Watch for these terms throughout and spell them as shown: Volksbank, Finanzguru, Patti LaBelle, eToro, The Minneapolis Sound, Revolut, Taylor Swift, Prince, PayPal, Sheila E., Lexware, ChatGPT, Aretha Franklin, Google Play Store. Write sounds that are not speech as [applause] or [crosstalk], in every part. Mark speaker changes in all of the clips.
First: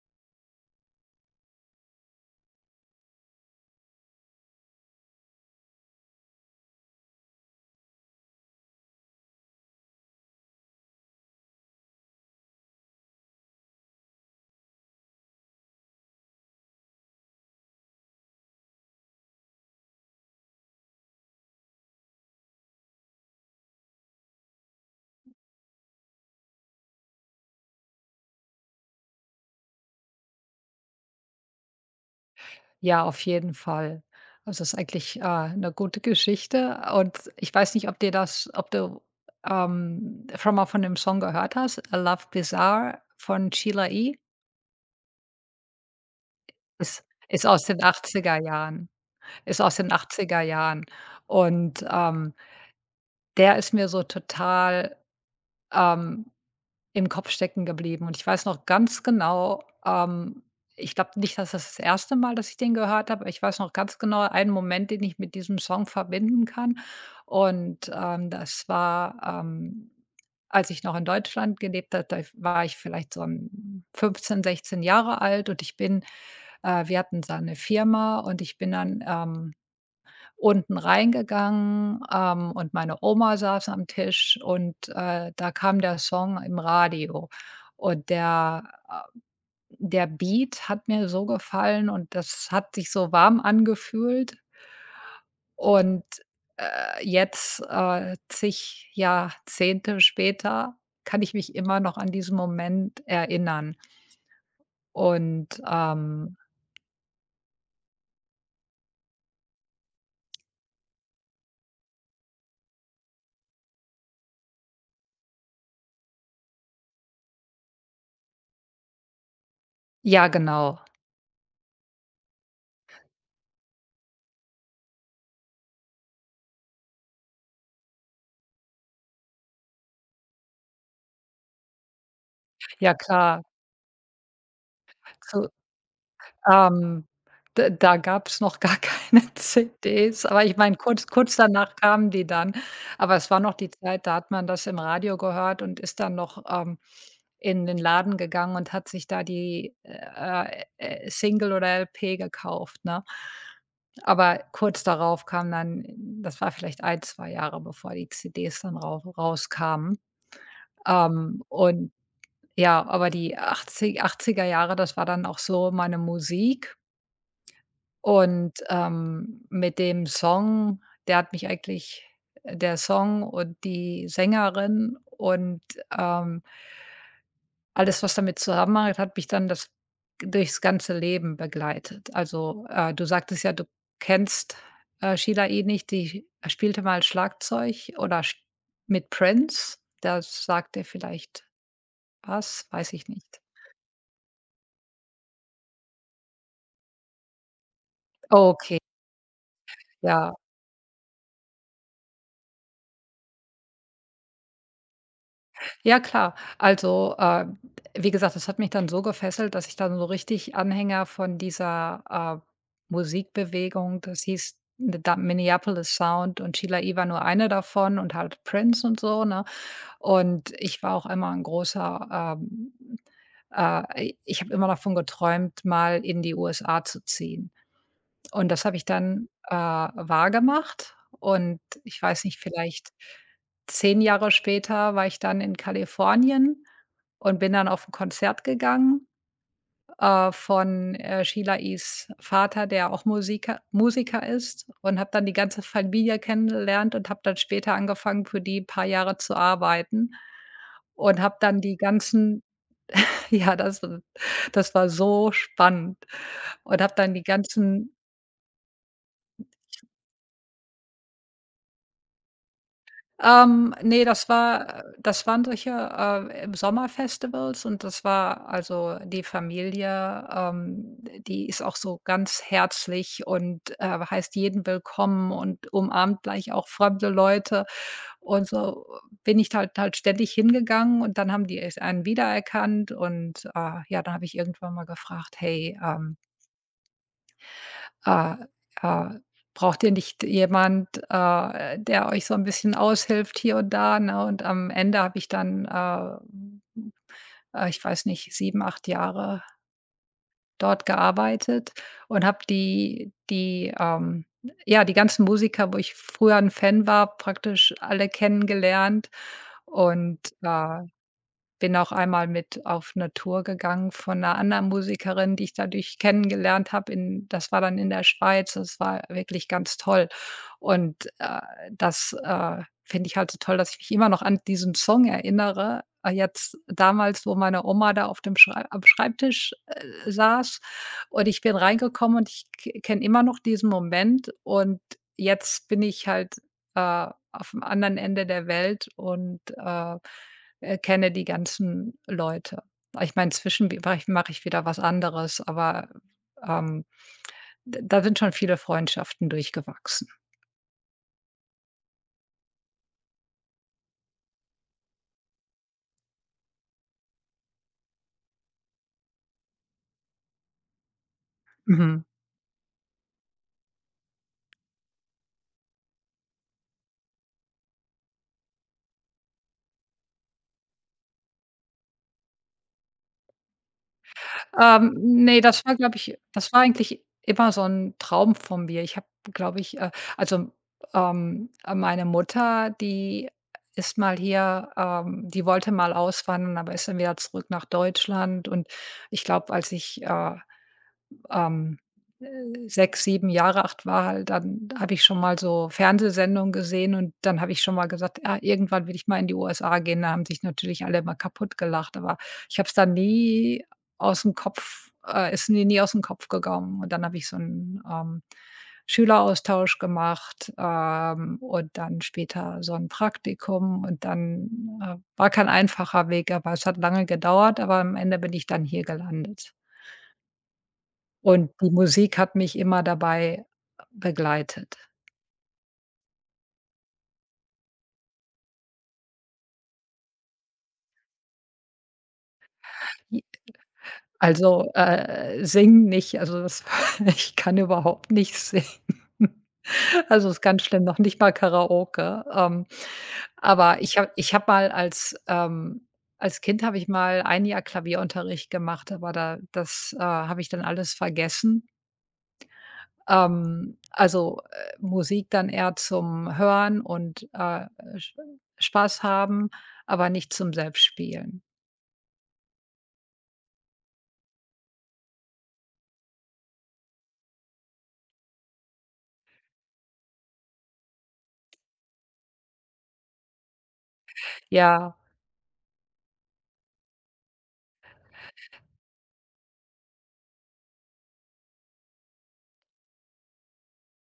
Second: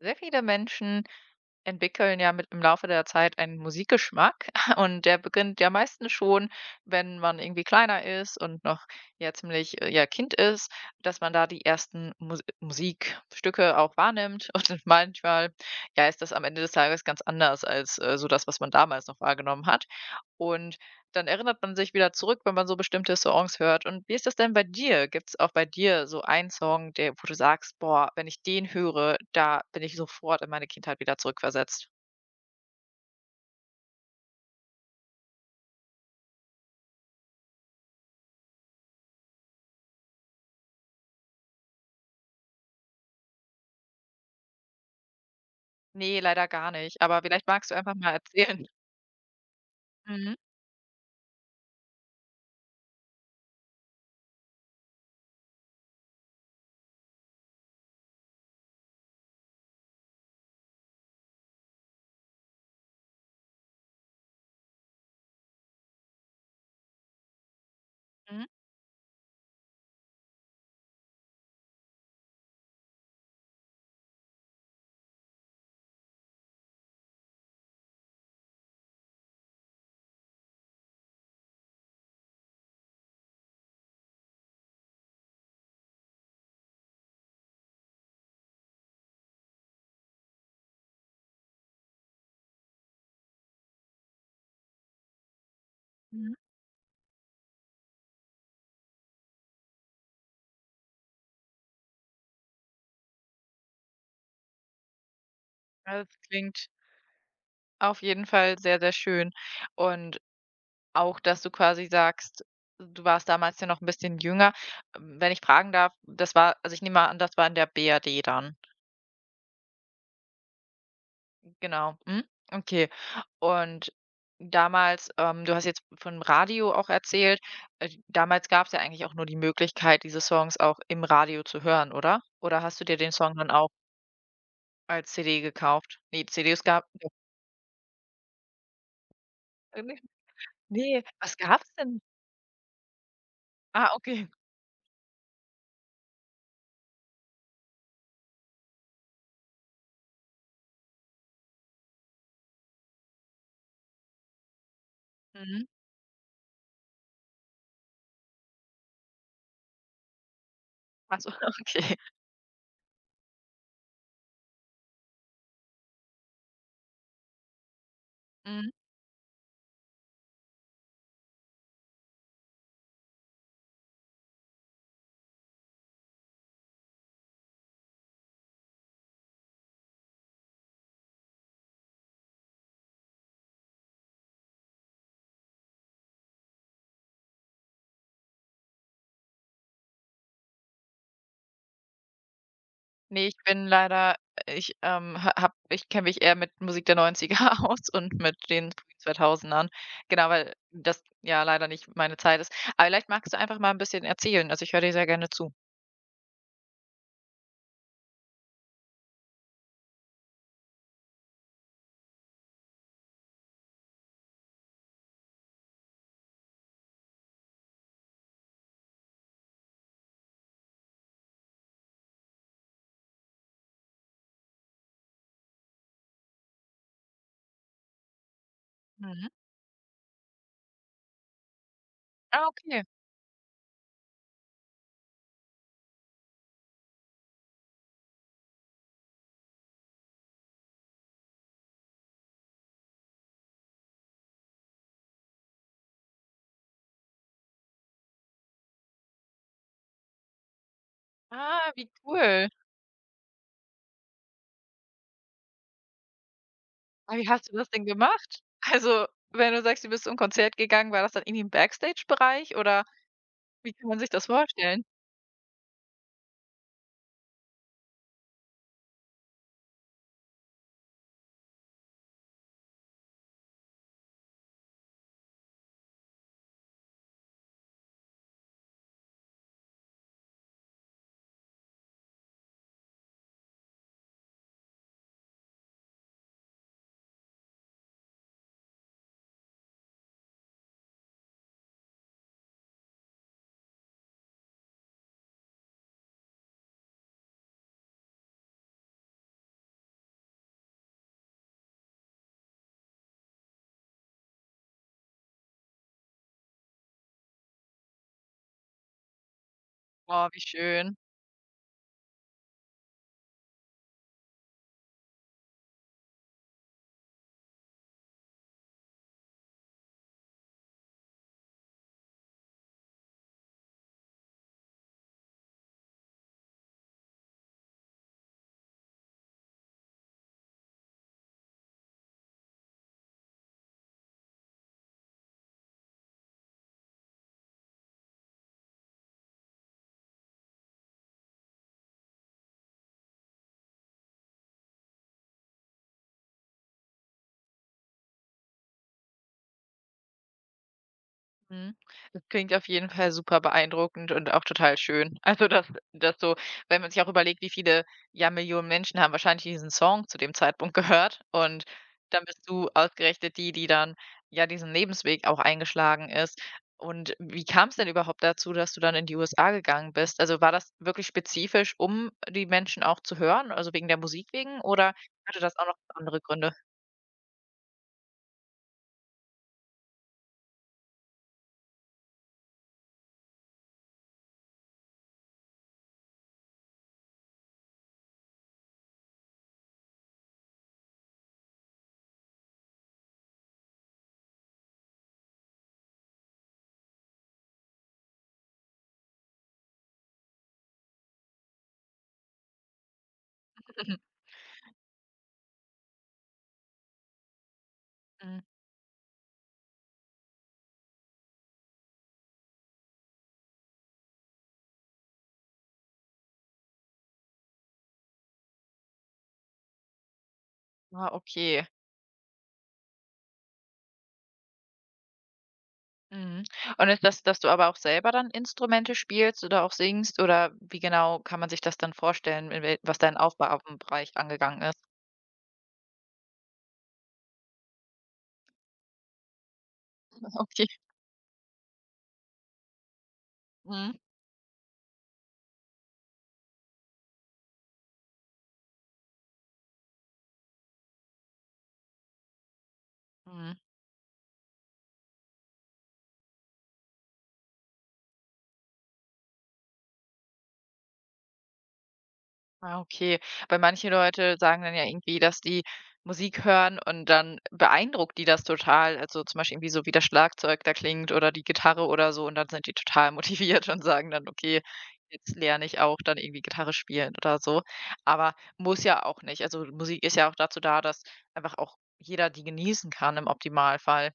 Speaker 1: Sehr viele Menschen entwickeln ja mit im Laufe der Zeit einen Musikgeschmack [laughs] und der beginnt ja meistens schon, wenn man irgendwie kleiner ist und noch ja ziemlich ja Kind ist, dass man da die ersten Musikstücke auch wahrnimmt [laughs] und manchmal ja ist das am Ende des Tages ganz anders als so das, was man damals noch wahrgenommen hat und dann erinnert man sich wieder zurück, wenn man so bestimmte Songs hört. Und wie ist das denn bei dir? Gibt es auch bei dir so einen Song, der wo du sagst: „Boah, wenn ich den höre, da bin ich sofort in meine Kindheit wieder zurückversetzt?“
Speaker 2: Ja, auf jeden Fall. Also, es ist eigentlich, 'ne gute Geschichte und ich weiß nicht, ob dir das ob du, schon mal von dem Song gehört hast, „A Love Bizarre" von Sheila E.
Speaker 1: Ne, leider gar nicht,
Speaker 2: Ist
Speaker 1: aber vielleicht
Speaker 2: ist aus
Speaker 1: magst du
Speaker 2: den
Speaker 1: einfach mal
Speaker 2: achtziger
Speaker 1: erzählen.
Speaker 2: Jahren ist aus den
Speaker 1: Mhm,
Speaker 2: achtziger Jahren und der ist mir so total, ähm Im Kopf stecken geblieben, und ich weiß noch ganz genau, ich glaube nicht, dass das erste Mal, dass ich den gehört habe, aber ich weiß noch ganz genau einen Moment, den ich mit diesem Song verbinden kann. Und,
Speaker 1: mhm,
Speaker 2: das war, ähm, als ich noch in Deutschland gelebt habe, da war ich vielleicht so, 15, 16 Jahre alt und ich bin wir hatten so eine Firma und ich bin dann, unten reingegangen, und meine Oma saß am Tisch und, da kam der Song im Radio. Und der Beat hat mir so gefallen und das hat sich so warm angefühlt. Und,
Speaker 1: mhm.
Speaker 2: jetzt, zig Jahrzehnte später kann ich mich immer noch an diesen Moment erinnern. Und,
Speaker 1: Also,
Speaker 2: ähm
Speaker 1: klingt auf jeden Fall sehr, sehr schön. Und auch, dass du quasi sagst, du warst damals ja noch ein bisschen jünger. Wenn ich fragen darf, das war also, ich nehme mal an, das war in der BRD dann?
Speaker 2: ja, genau.
Speaker 1: Genau, mhm, okay. Und damals du hast jetzt vom Radio auch erzählt. Damals gab es ja eigentlich auch nur die Möglichkeit, diese Songs auch im Radio zu hören, oder? Oder hast du
Speaker 2: Ja
Speaker 1: dir den Song
Speaker 2: klar,
Speaker 1: dann auch als CD
Speaker 2: zu
Speaker 1: gekauft? Ne, CDs gab.
Speaker 2: Ähm, d da gab's noch gar [laughs] keine CDs, aber ich meine,
Speaker 1: Ne,
Speaker 2: kurz
Speaker 1: was
Speaker 2: kurz
Speaker 1: gab's
Speaker 2: danach
Speaker 1: denn?
Speaker 2: kamen die dann. Aber es war noch die
Speaker 1: Ah,
Speaker 2: Zeit, da
Speaker 1: okay.
Speaker 2: hat man das im Radio gehört und ist dann noch, in den Laden gegangen und hat sich da die, Single oder LP gekauft, ne? Aber kurz darauf kam
Speaker 1: Mhm.
Speaker 2: dann Das war vielleicht ein 2 Jahre, bevor die CDs dann rauskamen.
Speaker 1: Ach
Speaker 2: Ähm,
Speaker 1: [laughs]
Speaker 2: und
Speaker 1: okay.
Speaker 2: ja, aber die achtziger Jahre, das war dann auch so meine Musik. Und,
Speaker 1: Mhm.
Speaker 2: mit dem Song der hat mich eigentlich der Song und die Sängerin und, ähm, alles, was damit zusammenhängt, hat mich dann das durchs ganze Leben begleitet. Also, du sagtest ja, du kennst, Sheila E. nicht, die spielte mal Schlagzeug oder sch mit Prince. Das sagt er vielleicht was, weiß ich
Speaker 1: Ne, ich
Speaker 2: nicht.
Speaker 1: bin leider ich, ha habe ich kenne mich eher mit Musik der Neunziger [laughs] aus und mit den
Speaker 2: Okay,
Speaker 1: frühen 2000ern. Genau,
Speaker 2: ja.
Speaker 1: weil das ja leider nicht meine Zeit ist. Aber vielleicht magst du einfach mal ein bisschen erzählen. Also, ich höre dir sehr gerne zu.
Speaker 2: Ja klar. Also, wie gesagt, das hat mich dann so gefesselt, dass ich dann so richtig Anhänger von dieser, äh, Musikbewegung, das hieß The Da Minneapolis Sound und Sheila E. war nur eine davon und halt Prince und so, ne? Und ich war auch immer ein großer, ähm, ich habe immer davon geträumt, mal in die USA zu ziehen. Und das habe ich
Speaker 1: Mhm.
Speaker 2: dann, wahrgemacht, und ich weiß nicht,
Speaker 1: Ah, okay.
Speaker 2: vielleicht 10 Jahre später war ich dann in Kalifornien und bin dann auf ein Konzert gegangen, von, Sheila Is' Vater, der auch Musiker ist, und habe dann die ganze Familie kennengelernt und habe dann später angefangen, für die ein paar Jahre zu arbeiten und habe dann
Speaker 1: Ah,
Speaker 2: die
Speaker 1: wie
Speaker 2: ganzen
Speaker 1: cool.
Speaker 2: [laughs] ja, das war so spannend und habe dann
Speaker 1: Ah,
Speaker 2: die
Speaker 1: wie hast du das denn
Speaker 2: ganzen.
Speaker 1: gemacht? Also, wenn du sagst, du bist zum Konzert gegangen, war das dann irgendwie im Backstage-Bereich oder wie kann man
Speaker 2: Ne,
Speaker 1: sich das
Speaker 2: das
Speaker 1: vorstellen?
Speaker 2: war das waren solche, Sommerfestivals, und das war also die Familie, die ist auch so ganz herzlich und, heißt jeden willkommen und umarmt gleich auch fremde Leute. Und so bin ich halt ständig hingegangen und dann haben die es einen wiedererkannt, und, ja, dann habe ich irgendwann mal gefragt: „Hey, äh, äh, braucht ihr nicht jemand, der euch so ein bisschen aushilft hier und da, ne? Und am Ende habe ich dann, ich weiß nicht, 7, 8 Jahre dort gearbeitet und habe die ganzen Musiker, wo ich früher ein Fan war, praktisch alle kennengelernt, und,
Speaker 1: Oh, wie schön.
Speaker 2: bin auch einmal mit auf 'ne Tour gegangen von 'ner anderen Musikerin, die ich dadurch kennengelernt habe. In Das war dann in der Schweiz. Das war wirklich ganz toll. Und, das, finde ich halt so toll, dass ich mich immer noch an diesen Song erinnere. Jetzt, damals, wo meine Oma da auf dem Schrei am Schreibtisch, saß und ich bin reingekommen, und ich k kenne immer noch diesen Moment, und jetzt bin ich halt, aufm anderen Ende der Welt und, kenne die ganzen Leute. Ich meine, zwischen mache ich wieder was anderes, aber, ähm, d da sind schon viele Freundschaften durchgewachsen.
Speaker 1: Mhm. Das klingt auf jeden Fall super beeindruckend und auch total schön. [laughs] Also, dass dass so wenn man sich auch überlegt, wie viele, ja, Millionen Menschen haben wahrscheinlich diesen Song zu dem Zeitpunkt [laughs] gehört und
Speaker 2: Mhm.
Speaker 1: dann bist du ausgerechnet die, die dann, ja, diesen Lebensweg auch eingeschlagen ist. Und wie kam es denn überhaupt dazu, dass du dann in die USA gegangen bist? Also, war das wirklich spezifisch, um die Menschen auch zu hören, also wegen der Musik wegen oder hatte
Speaker 2: Ne,
Speaker 1: das
Speaker 2: das
Speaker 1: auch
Speaker 2: war,
Speaker 1: noch
Speaker 2: glaube ich
Speaker 1: andere Gründe?
Speaker 2: das war eigentlich immer so ein Traum von mir. Ich habe, glaube ich, also, meine Mutter, die ist mal hier, die wollte mal auswandern, aber ist dann wieder zurück nach Deutschland. Und ich glaube, als ich, ähm, 6, 7 Jahre alt war, halt, dann habe ich schon mal so Fernsehsendungen gesehen und dann habe ich schon mal gesagt: „Ah, irgendwann will ich mal in die USA gehen." Da haben sich natürlich alle immer kaputt gelacht, aber ich habe es dann nie
Speaker 1: [laughs]
Speaker 2: aus dem Kopf, ist mir nie aus dem Kopf gegangen. Und dann habe ich so einen,
Speaker 1: Mhm.
Speaker 2: Schüleraustausch gemacht, und dann später so ein Praktikum und dann, war kein einfacher Weg, aber es hat lange gedauert, aber am Ende bin ich dann hier gelandet.
Speaker 1: Ah,
Speaker 2: Und
Speaker 1: okay.
Speaker 2: die Musik hat mich immer dabei begleitet.
Speaker 1: Mhm. Und ist das, dass du aber auch selber dann Instrumente spielst oder auch singst oder wie genau kann man sich das dann vorstellen, in wel was dein
Speaker 2: J
Speaker 1: Aufgabenbereich angegangen
Speaker 2: Also,
Speaker 1: ist?
Speaker 2: singen nicht, also das [laughs] ich kann überhaupt nicht singen. [laughs] Also,
Speaker 1: [laughs]
Speaker 2: ist ganz
Speaker 1: Okay.
Speaker 2: schlimm, noch nicht mal Karaoke. Aber
Speaker 1: Mhm.
Speaker 2: ich habe mal als Kind habe ich mal ein Jahr Klavierunterricht gemacht, aber da das, habe ich dann alles vergessen.
Speaker 1: Mhm.
Speaker 2: Also, Musik dann eher zum Hören und, Sch Spaß haben, aber nicht zum Selbstspielen.
Speaker 1: Ah, okay. Weil manche Leute sagen dann ja irgendwie, dass die Musik hören und dann beeindruckt die das total. Also zum Beispiel irgendwie so, wie das Schlagzeug da klingt oder die Gitarre oder so und dann sind die total [laughs] motiviert und sagen dann, okay,
Speaker 2: Ja,
Speaker 1: jetzt lerne ich auch dann irgendwie Gitarre spielen oder so. Aber muss ja auch nicht. Also Musik ist ja auch dazu da, dass einfach auch jeder die genießen kann im Optimalfall.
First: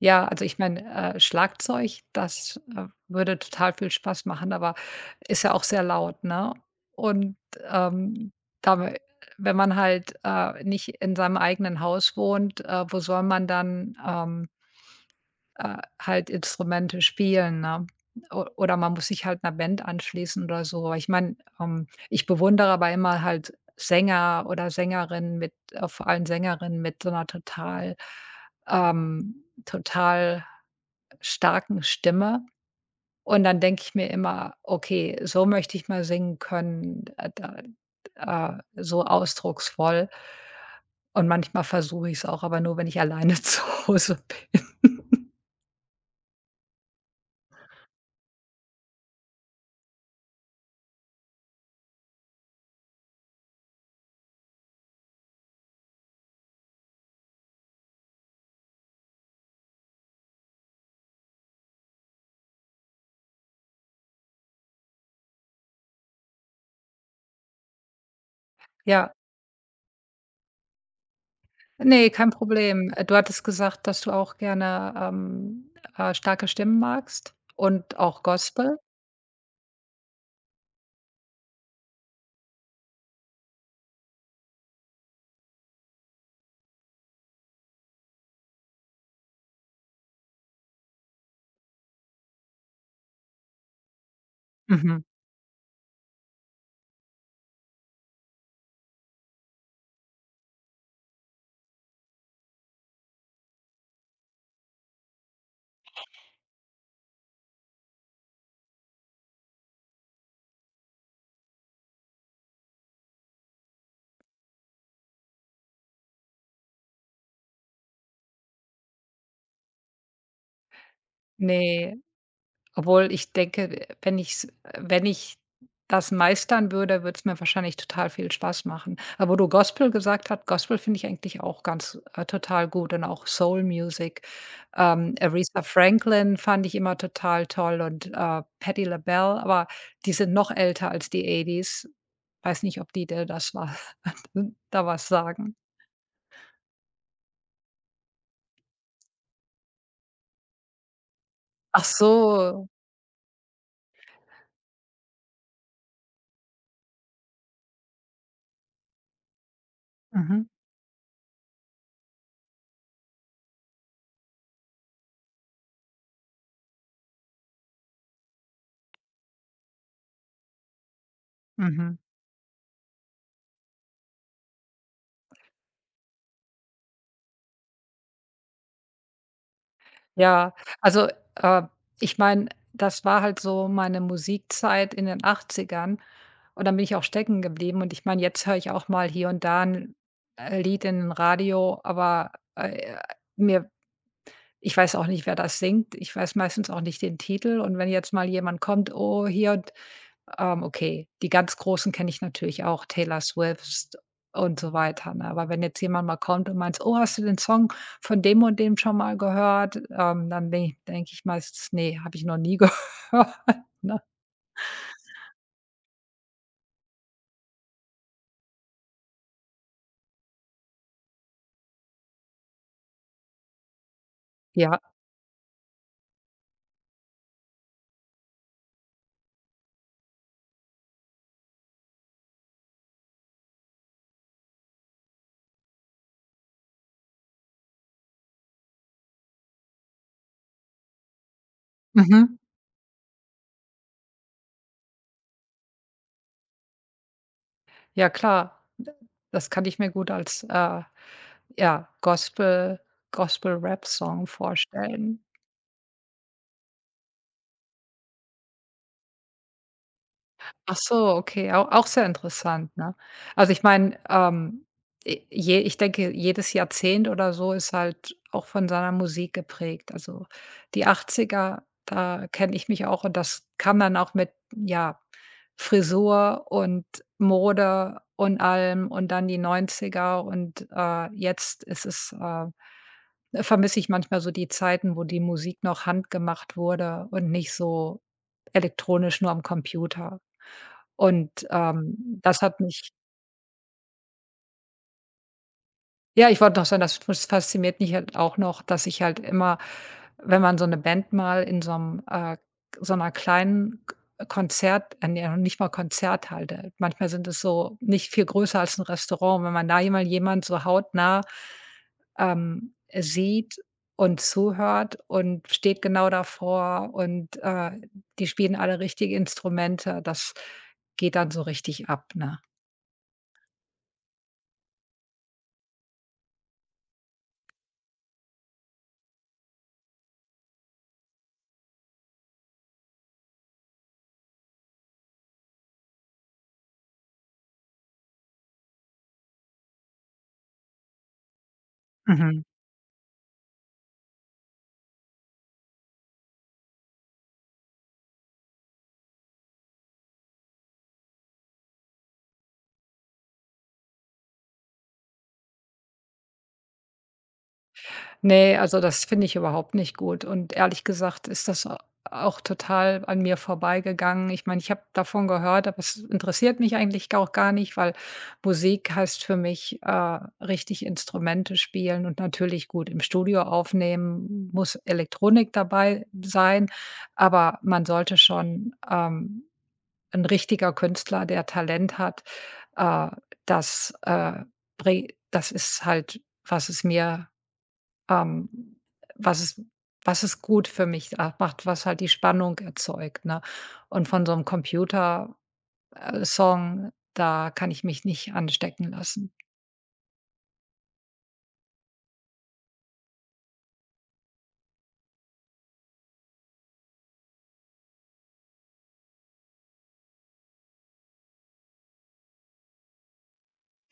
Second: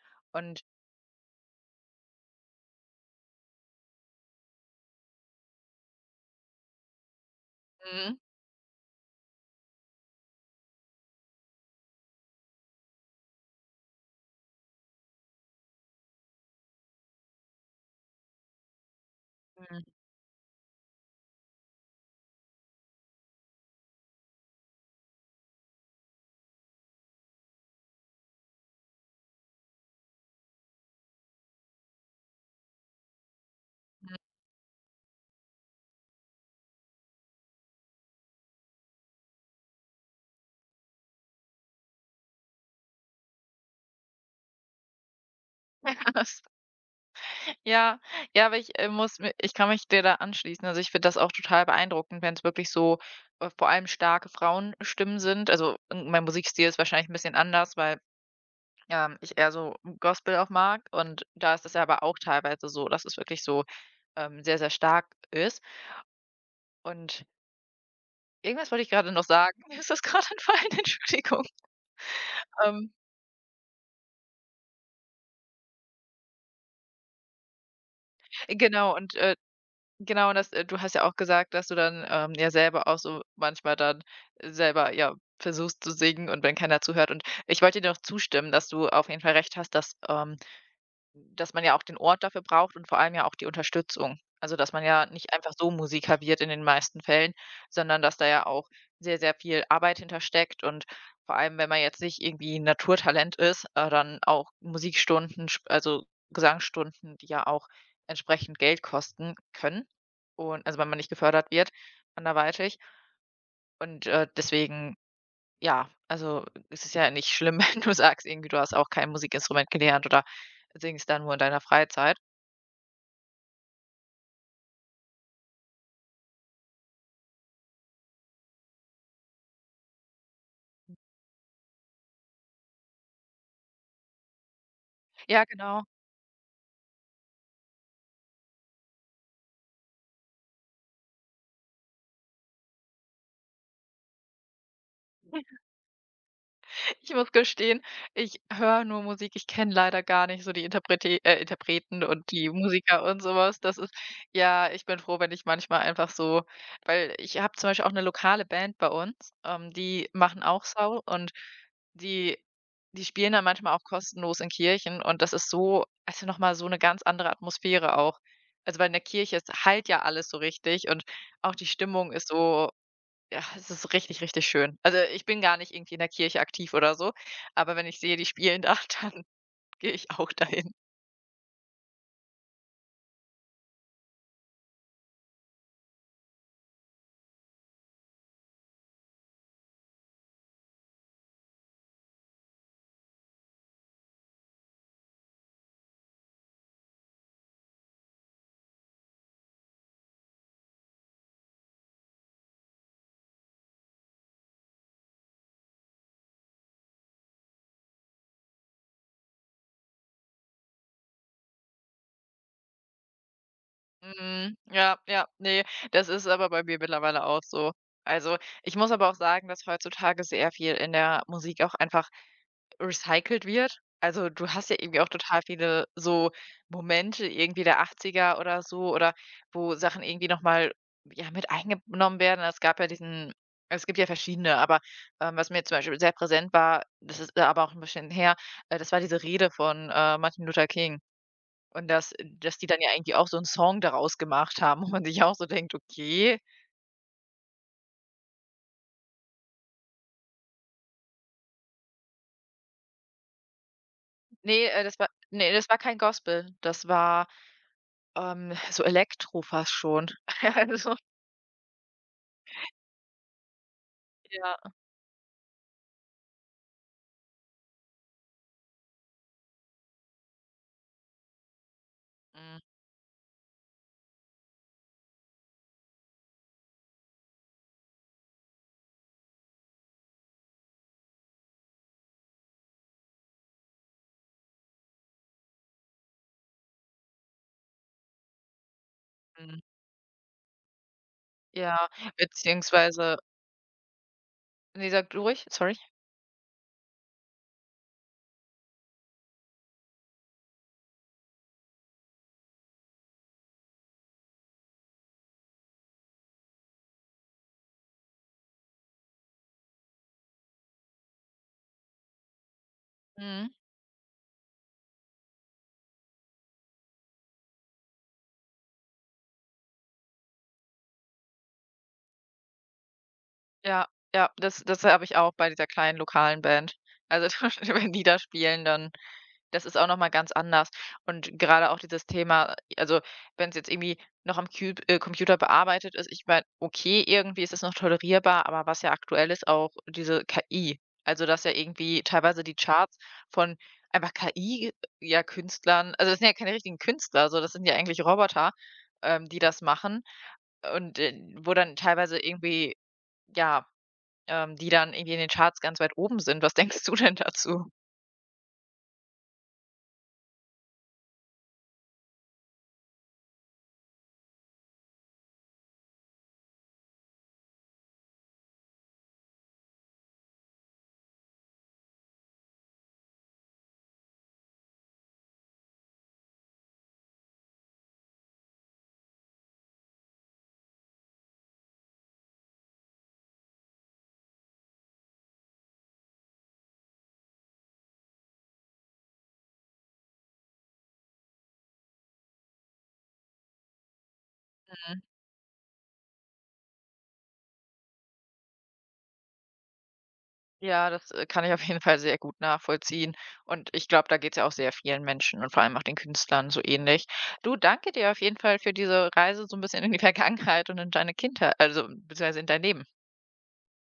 Speaker 2: ja, also ich
Speaker 1: Und
Speaker 2: meine, Schlagzeug, das, würde total viel Spaß machen, aber ist ja auch sehr laut, ne? Und,
Speaker 1: mhm.
Speaker 2: ähm, da wenn man halt, nicht in seinem eigenen Haus wohnt, wo soll man dann, halt Instrumente spielen, ne? O Oder man muss sich halt einer
Speaker 1: Mhm.
Speaker 2: Band anschließen oder so. Aber ich meine, ich bewundere aber immer halt Sänger oder Sängerinnen mit, vor allem Sängerinnen mit so einer total, total starken Stimme. Und dann denke ich mir immer: „Okay, so möchte ich mal singen können, da so ausdrucksvoll." Und manchmal versuche ich es auch, aber nur, wenn ich alleine [laughs] zu Hause bin.
Speaker 1: [laughs] Ja, ja, aber ich, muss mi ich kann mich dir da anschließen. Also, ich finde das auch total beeindruckend, wenn es wirklich so, vor allem starke Frauenstimmen sind. Also, m mein Musikstil ist wahrscheinlich ein bisschen anders, weil, ich eher so Gospel auch mag und da ist es ja aber auch teilweise so, dass es wirklich so, sehr, sehr stark ist. Und irgendwas wollte ich gerade
Speaker 2: Ja.
Speaker 1: noch sagen. [laughs] Mir ist das grade entfallen, [laughs] Entschuldigung.
Speaker 2: Ne, kein
Speaker 1: Ähm,
Speaker 2: Problem. Du hattest gesagt, dass du auch gerne, starke Stimmen magst und auch Gospel?
Speaker 1: genau und. Genau, und das du hast ja auch gesagt, dass du dann, ja selber auch so manchmal dann selber, ja, versuchst zu singen und wenn keiner zuhört und ich wollte dir doch zustimmen, dass du auf jeden Fall recht hast, dass dass man ja auch den Ort dafür braucht und vor allem ja auch die Unterstützung. Also, dass man
Speaker 2: Mhm.
Speaker 1: ja nicht einfach so Musik serviert in den meisten Fällen, sondern dass da ja auch sehr, sehr viel Arbeit hintersteckt und vor allem, wenn man jetzt nicht irgendwie 'n Naturtalent ist, dann auch Musikstunden, sp also Gesangsstunden, die ja auch entsprechend Geld kosten können und also wenn man nicht gefördert wird anderweitig. Und, deswegen, ja, also es ist ja nicht schlimm, [laughs] wenn du sagst, irgendwie, du hast auch kein Musikinstrument gelernt oder singst dann nur in deiner
Speaker 2: Ne,
Speaker 1: Freizeit.
Speaker 2: obwohl ich denke, wenn ich das meistern würde, würde es mir wahrscheinlich total viel Spaß machen. Aber wo du Gospel gesagt hast, Gospel finde ich eigentlich auch ganz, total gut, und auch Soul Music.
Speaker 1: Ja,
Speaker 2: Aretha
Speaker 1: genau.
Speaker 2: Franklin fand ich immer total toll und, Patti LaBelle, aber die sind noch älter als die 80er's. Weiß nicht, ob die dir das was [laughs] da was sagen.
Speaker 1: Ich muss gestehen, ich höre nur Musik. Ich kenne leider gar nicht so die
Speaker 2: Ach
Speaker 1: Interpreten und die
Speaker 2: so.
Speaker 1: Musiker und so was. Das ist ja, ich bin froh, wenn ich manchmal einfach so weil ich habe zum Beispiel auch eine lokale Band bei uns, die machen
Speaker 2: Mhm,
Speaker 1: auch Soul und die die spielen dann manchmal auch kostenlos in Kirchen und das ist so also, noch mal so eine ganz andere Atmosphäre auch. Also, weil in der Kirche, es hallt ja alles so richtig und auch die
Speaker 2: mhm.
Speaker 1: Stimmung ist so. Ja, es ist richtig, richtig schön. Also, ich bin gar nicht irgendwie in der Kirche aktiv oder so, aber wenn ich sehe, die spielen da, [laughs] dann gehe ich auch
Speaker 2: Ja,
Speaker 1: dahin.
Speaker 2: also, äh, ich meine, das war halt so meine Musikzeit in den Achtzigern, und dann bin ich auch stecken geblieben, und ich meine, jetzt höre ich auch mal hier und da ein, Lied in Radio, aber, mir ich weiß auch nicht, wer das singt. Ich weiß meistens auch nicht den Titel, und wenn jetzt mal jemand kommt: „Oh, hier", okay, die ganz Großen kenne ich natürlich auch, Taylor Swift und so weiter, ne? Aber wenn jetzt jemand mal kommt und meint: „Oh, hast du den Song von dem und dem schon mal gehört?" Dann bin ich denke denk ich meistens: „Nee, habe ich noch nie [laughs] gehört", ne?
Speaker 1: Mhm, ja, ja, nee, das ist aber bei mir mittlerweile auch so. Also, ich muss aber auch sagen, dass heutzutage sehr viel in der Musik auch einfach recycelt wird. Also, du hast ja
Speaker 2: Ja,
Speaker 1: irgendwie auch total viele so Momente irgendwie der 80er oder so oder wo Sachen irgendwie noch mal, ja, mit eingenommen werden. Es gibt ja verschiedene, aber, was mir zum Beispiel sehr präsent war, das ist aber auch ein bisschen her, das war diese Rede von, Martin Luther King und
Speaker 2: mhm,
Speaker 1: dass die dann ja irgendwie auch so 'n Song daraus gemacht haben, wo man sich auch so denkt: „Okay.“
Speaker 2: ja klar. Das kann ich mir gut als, ja, Gospel-Rap-Song
Speaker 1: Nee, das war
Speaker 2: vorstellen.
Speaker 1: nee, das war kein Gospel. Das war, so Elektro fast schon. [laughs]
Speaker 2: Ach
Speaker 1: Also
Speaker 2: so, okay, au auch sehr interessant, ne? Also, ich meine, e je ich denke, jedes Jahrzehnt oder so ist halt auch von seiner Musik geprägt. Also, die Achtziger, da kenne
Speaker 1: mhm,
Speaker 2: ich mich auch, und das kam dann auch mit, ja, Frisur und Mode und allem, und dann die Neunziger und, vermisse ich manchmal so die Zeiten, wo die Musik noch handgemacht wurde und nicht so elektronisch nur am
Speaker 1: mhm.
Speaker 2: Computer. Und,
Speaker 1: Ja,
Speaker 2: das hat mich
Speaker 1: beziehungsweise ne, sag du ruhig, sorry.
Speaker 2: ja, ich wollte noch sagen, das fasziniert mich halt auch noch, dass ich halt immer, wenn man so eine Band mal in so einem, so einer kleinen, K Konzert, ne, noch nicht mal Konzert halte, manchmal sind es so nicht viel größer als ein Restaurant. Wenn man da jemand so hautnah,
Speaker 1: Mhm.
Speaker 2: sieht und zuhört und steht genau davor und, die spielen alle richtige Instrumente, das geht dann so richtig ab, ne?
Speaker 1: Ja, ja, das habe ich auch bei dieser kleinen lokalen Band. Also, [laughs] wenn die da spielen, dann. Das ist auch noch mal ganz anders. Und gerade auch dieses Thema also, wenn es jetzt irgendwie noch am Cü Computer bearbeitet ist, ich meine, okay, irgendwie ist es noch tolerierbar, aber was ja aktuell ist, auch diese KI. Also, dass ja irgendwie teilweise
Speaker 2: Mhm.
Speaker 1: die Charts von einfach KI, ja, Künstlern also, das sind ja keine richtigen Künstler, so, das sind ja eigentlich Roboter, die das machen und, wo dann teilweise irgendwie, ja, die dann irgendwie in den Charts ganz weit oben sind. Was [laughs] denkst du denn dazu?
Speaker 2: Ne, also das finde ich überhaupt nicht gut, und ehrlich gesagt ist das a auch total an mir vorbeigegangen. Ich meine, ich habe davon gehört, aber es interessiert mich eigentlich auch gar nicht, weil Musik heißt für mich, richtig Instrumente spielen und natürlich gut im Studio aufnehmen, muss Elektronik dabei sein, aber man sollte schon, 'n richtiger Künstler, der Talent hat, äh, das, äh, das ist halt, was es mir ähm, was ist was ist gut für mich a macht, was halt die Spannung erzeugt, ne? Und von so einem Computer, Song, da kann ich mich nicht anstecken lassen.
Speaker 1: Ja, das, kann ich auf jeden Fall sehr gut nachvollziehen. Und ich glaube, da geht es ja auch sehr vielen Menschen und vor allem auch den Künstlern so ähnlich. Du, danke dir auf jeden Fall für diese Reise so ein bisschen in die [laughs] Vergangenheit und in deine Kindheit, also beziehungsweise in dein Leben.